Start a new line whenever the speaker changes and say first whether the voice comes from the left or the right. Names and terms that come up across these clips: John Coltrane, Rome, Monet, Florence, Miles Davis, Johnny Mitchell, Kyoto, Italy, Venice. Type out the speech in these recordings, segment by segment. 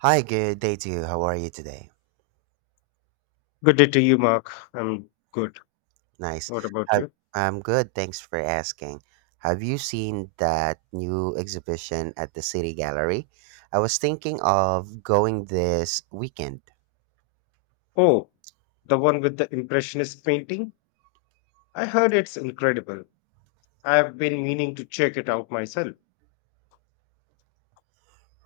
right: Hi, good day to you. How are you today?
left: Good day to you, Mark. I'm good.
right: Nice.
left: What about
right: Have,
left: you?
right: I'm good. Thanks for asking. Have you seen that new exhibition at the City Gallery? I was thinking of going this weekend.
left: Oh, the one with the Impressionist painting? I heard it's incredible. I've been meaning to check it out myself.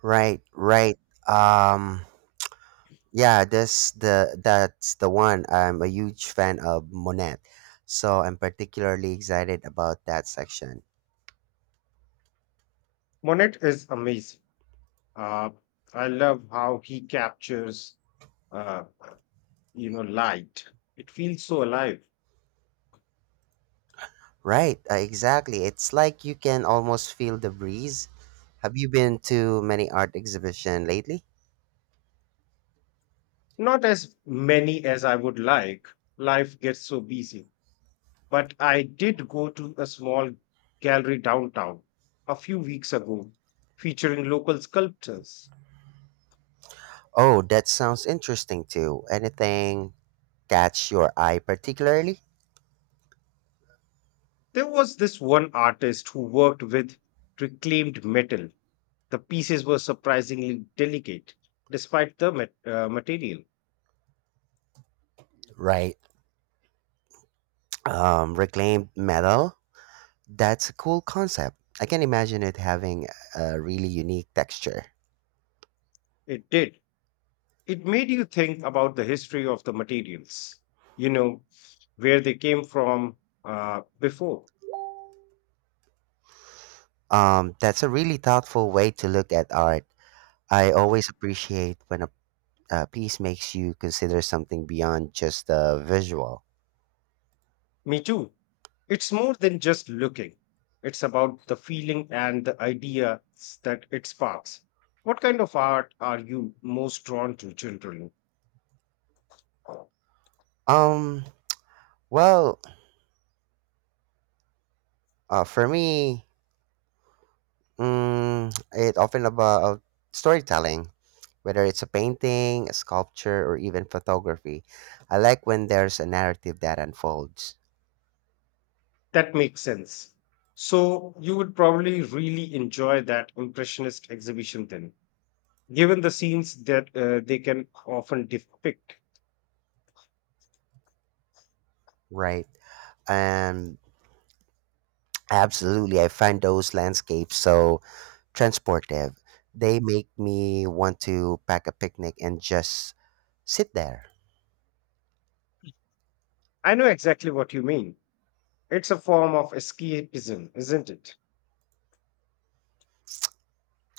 right: Right, right. Um, yeah, this the that's the one. I'm a huge fan of Monet, so I'm particularly excited about that section.
left: Monet is amazing. Uh, I love how he captures, uh, light. It feels so alive.
right: Right, exactly. It's like you can almost feel the breeze. Have you been to many art exhibition lately?
left: Not as many as I would like. Life gets so busy. But I did go to a small gallery downtown a few weeks ago featuring local sculptors.
right: Oh, that sounds interesting too. Anything catch your eye particularly?
left: There was this one artist who worked with reclaimed metal. The pieces were surprisingly delicate, despite the material.
right: Right. Reclaimed metal. That's a cool concept. I can imagine it having a really unique texture.
left: It did. It made you think about the history of the materials, you know, where they came from before.
right: That's a really thoughtful way to look at art. I always appreciate when a piece makes you consider something beyond just the visual.
left: Me too. It's more than just looking, it's about the feeling and the ideas that it sparks. What kind of art are you most drawn to, generally?
right: Um, Well, for me, mm, it often about storytelling, whether it's a painting, a sculpture, or even photography. I like when there's a narrative that unfolds,
left: That makes sense. So you would probably really enjoy that impressionist exhibition then, given the scenes that they can often depict.
right: right? And absolutely, I find those landscapes so transportive. They make me want to pack a picnic and just sit there.
left: I know exactly what you mean. It's a form of escapism, isn't it?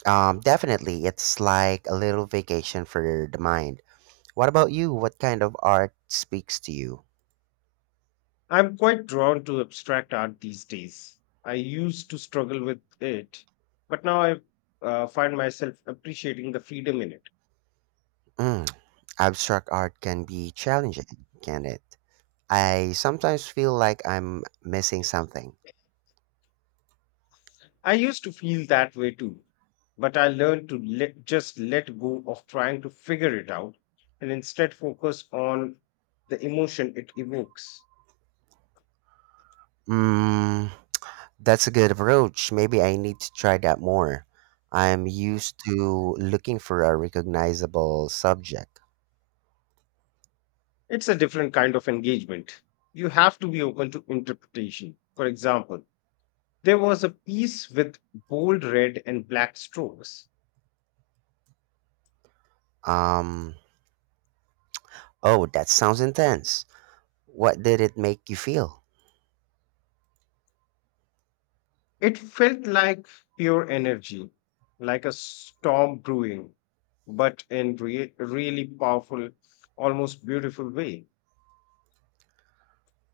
right: Definitely, it's like a little vacation for the mind. What about you? What kind of art speaks to you?
left: I'm quite drawn to abstract art these days. I used to struggle with it, but now I find myself appreciating the freedom in it.
right: Mm. Abstract art can be challenging, can it? I sometimes feel like I'm missing something.
left: I used to feel that way too, but I learned to just let go of trying to figure it out and instead focus on the emotion it evokes.
right: Mm, that's a good approach. Maybe I need to try that more. I'm used to looking for a recognizable subject.
left: It's a different kind of engagement. You have to be open to interpretation. For example, there was a piece with bold red and black strokes.
right: Um, oh, that sounds intense. What did it make you feel?
left: It felt like pure energy, like a storm brewing, but in really powerful, almost beautiful way.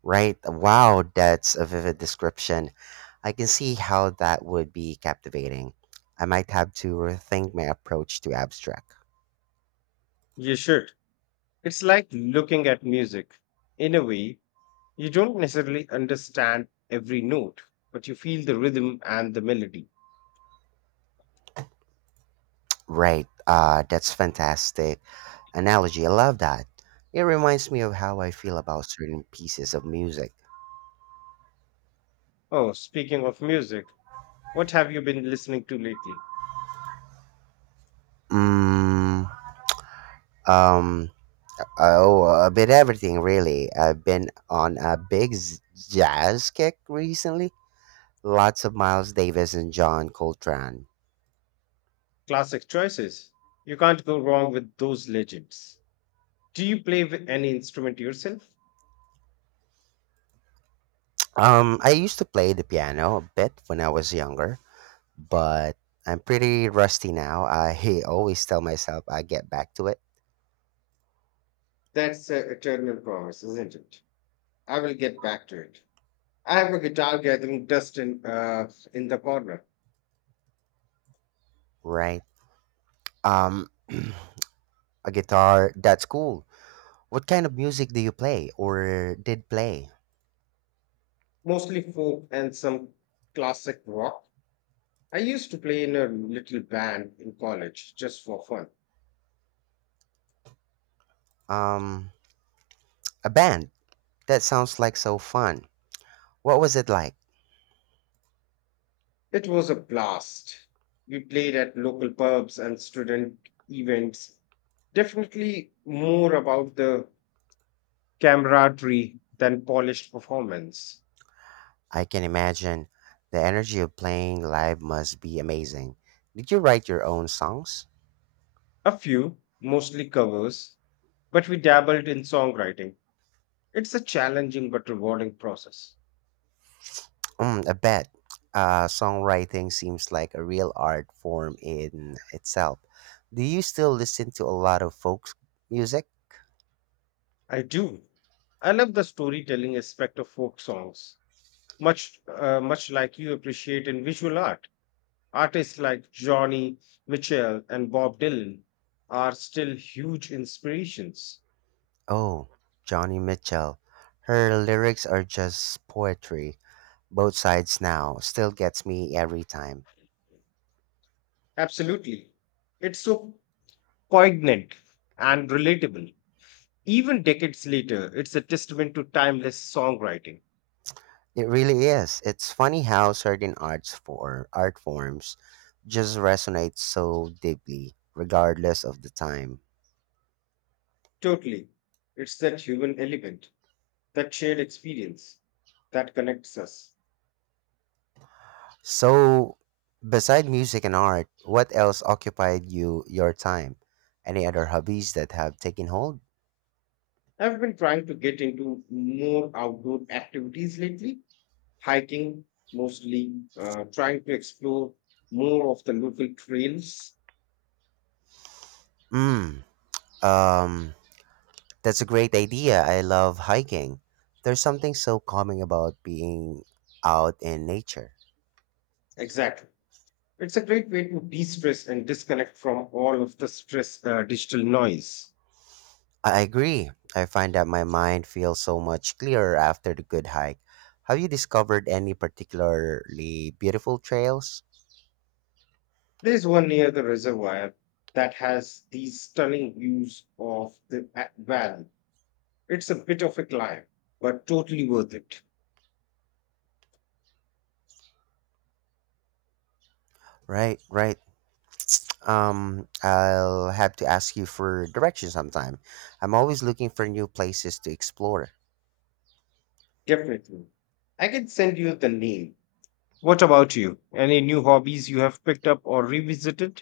right: Right? Wow, that's a vivid description. I can see how that would be captivating. I might have to rethink my approach to abstract.
left: You should. It's like looking at music. In a way, you don't necessarily understand every note, but you feel the rhythm and the melody.
right: Right. That's fantastic analogy. I love that. It reminds me of how I feel about certain pieces of music.
left: Oh, speaking of music, what have you been listening to lately?
right: Mm, um, oh, a bit everything really. I've been on a big jazz kick recently. Lots of Miles Davis and John Coltrane.
left: Classic choices. You can't go wrong with those legends. Do you play with any instrument yourself?
right: I used to play the piano a bit when I was younger, but I'm pretty rusty now. I always tell myself I get back to it.
left: That's an eternal promise, isn't it? I will get back to it. I have a guitar gathering dust in the corner,
right: Right. Um, a guitar. That's cool. What kind of music do you play or did play?
left: mostly folk and some classic rock. I used to play in a little band in college just for fun.
right: Um, a band. That sounds like so fun. What was it like?
left: It was a blast. We played at local pubs and student events. Definitely more about the camaraderie than polished performance.
right: I can imagine. The energy of playing live must be amazing. Did you write your own songs?
left: A few, mostly covers, but we dabbled in songwriting. It's a challenging but rewarding process.
right: Mm, I bet. Songwriting seems like a real art form in itself. Do you still listen to a lot of folk music?
left: I do. I love the storytelling aspect of folk songs, much like you appreciate in visual art. Artists like Johnny Mitchell and Bob Dylan are still huge inspirations.
right: Oh, Johnny Mitchell. Her lyrics are just poetry. Both sides now still gets me every time.
left: Absolutely. It's so poignant and relatable. Even decades later, it's a testament to timeless songwriting.
right: It really is. It's funny how certain art forms just resonate so deeply, regardless of the time.
left: Totally. It's that human element, that shared experience that connects us.
right: So, beside music and art, what else occupied your time? Any other hobbies that have taken hold?
left: I've been trying to get into more outdoor activities lately, hiking mostly, trying to explore more of the local trails.
right: Mm, um, that's a great idea. I love hiking. There's something so calming about being out in nature.
left: Exactly. It's a great way to de stress and disconnect from all of the digital noise.
right: I agree. I find that my mind feels so much clearer after the good hike. Have you discovered any particularly beautiful trails?
left: There's one near the reservoir that has these stunning views of the valley. It's a bit of a climb, but totally worth it.
right: Right, right. I'll have to ask you for direction sometime. I'm always looking for new places to explore.
left: Definitely. I can send you the name. What about you? Any new hobbies you have picked up or revisited?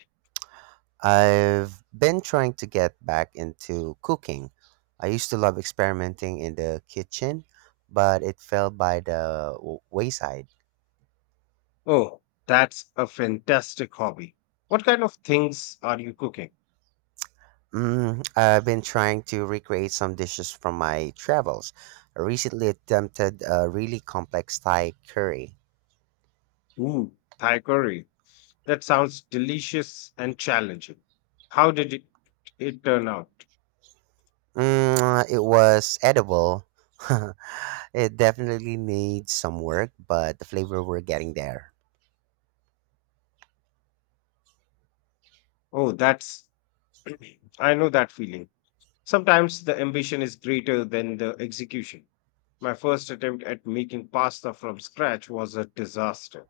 right: I've been trying to get back into cooking. I used to love experimenting in the kitchen, but it fell by the wayside.
left: Oh, that's a fantastic hobby. What kind of things are you cooking?
right: I've been trying to recreate some dishes from my travels. I recently attempted a really complex Thai curry.
left: Ooh, Thai curry. That sounds delicious and challenging. How did it turn out?
right: It was edible, it definitely needs some work, but the flavor we're getting there.
left: Oh, that's. I know that feeling. Sometimes the ambition is greater than the execution. My first attempt at making pasta from scratch was a disaster.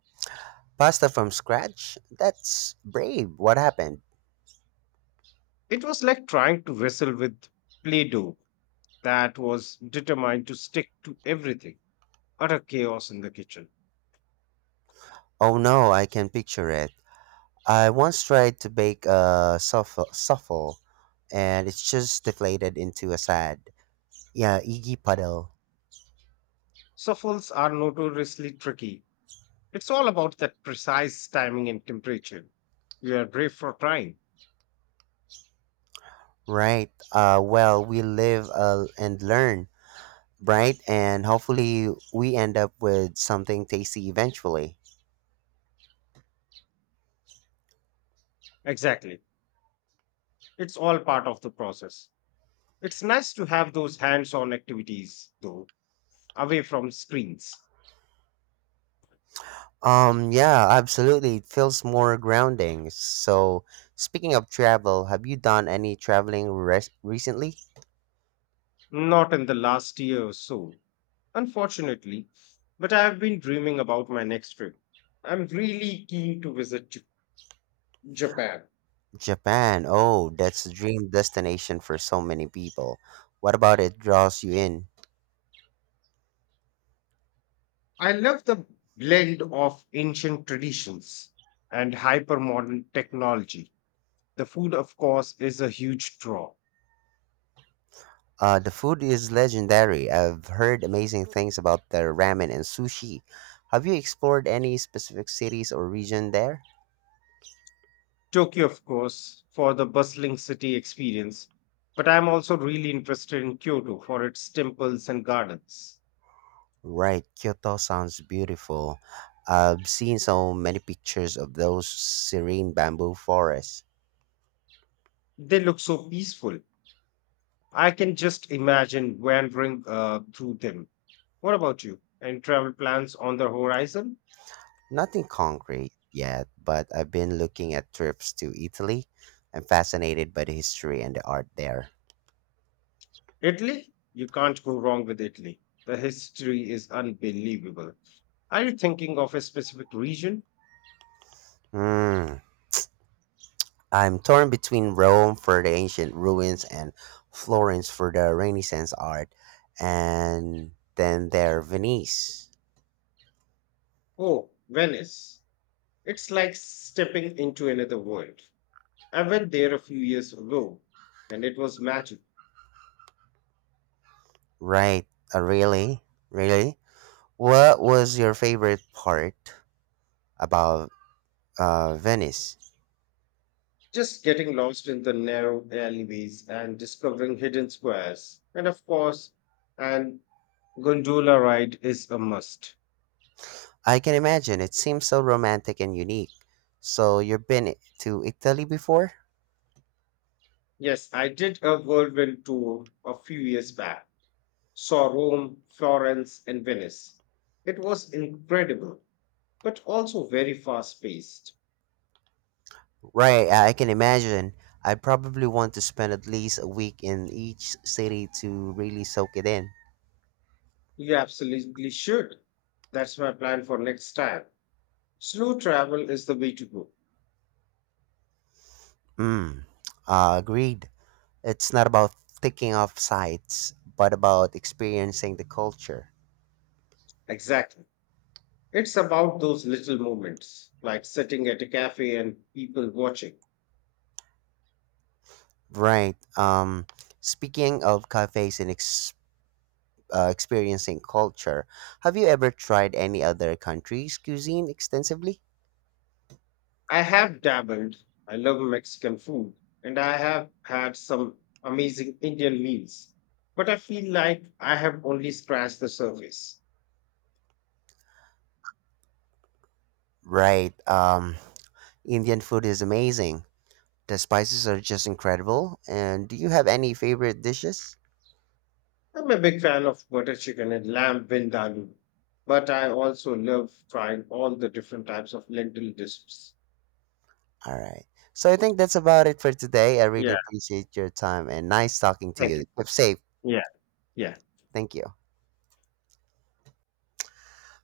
right: Pasta from scratch? That's brave. What happened?
left: It was like trying to wrestle with Play Doh that was determined to stick to everything, utter chaos in the kitchen.
right: Oh no, I can picture it. I once tried to bake a suffle and it's just deflated into a sad, yeah, eggy puddle.
left: Souffles are notoriously tricky. It's all about that precise timing and temperature. You are brave for trying.
right: Right. Well, we live and learn, right? And hopefully we end up with something tasty eventually.
left: Exactly. It's all part of the process. It's nice to have those hands on activities, though, away from screens.
right: Yeah, absolutely. It feels more grounding. So, speaking of travel, have you done any traveling recently?
left: Not in the last year or so, unfortunately, but I have been dreaming about my next trip. I'm really keen to visit Japan.
right: Japan. Oh, that's a dream destination for so many people. What about it draws you in?
left: I love the blend of ancient traditions and hypermodern technology. The food, of course, is a huge draw.
right: The food is legendary. I've heard amazing things about their ramen and sushi. Have you explored any specific cities or region there?
left: Tokyo, of course, for the bustling city experience, but I'm also really interested in Kyoto for its temples and gardens.
right: Right, Kyoto sounds beautiful. I've seen so many pictures of those serene bamboo forests.
left: They look so peaceful. I can just imagine wandering through them. What about you? Any travel plans on the horizon?
right: Nothing concrete yet, but I've been looking at trips to Italy. I'm fascinated by the history and the art there.
left: Italy? You can't go wrong with Italy. The history is unbelievable. Are you thinking of a specific region?
right: Hmm. I'm torn between Rome for the ancient ruins and Florence for the Renaissance art, and then there Venice.
left: Oh, Venice. It's like stepping into another world. I went there a few years ago and it was magic.
right: Right? Uh, really? Really? What was your favorite part about Venice?
left: Just getting lost in the narrow alleyways and discovering hidden squares. And of course, an gondola ride is a must.
right: I can imagine it seems so romantic and unique. So you've been to Italy before?
left: Yes, I did a whirlwind tour a few years back. Saw Rome, Florence, and Venice. It was incredible, but also very fast paced.
right: Right, I can imagine. I'd probably want to spend at least a week in each city to really soak it in.
left: You absolutely should. That's my plan for next time. Slow travel is the way to go.
right: Mm, agreed. It's not about ticking off sites, but about experiencing the culture.
left: Exactly. It's about those little moments, like sitting at a cafe and people watching.
right: Right. Speaking of cafes and experiencing culture, have you ever tried any other country's cuisine extensively?
left: I have dabbled. I love Mexican food, and I have had some amazing Indian meals. But I feel like I have only scratched the surface.
right: Right. Indian food is amazing. The spices are just incredible. And do you have any favorite dishes?
left: I'm a big fan of butter chicken and lamb vindaloo, but I also love trying all the different types of lentil dishes.
right: All right. So I think that's about it for today. I really appreciate your time and nice talking to
left: Thank you.
right: you. Keep safe.
left: Yeah, yeah.
right: Thank you.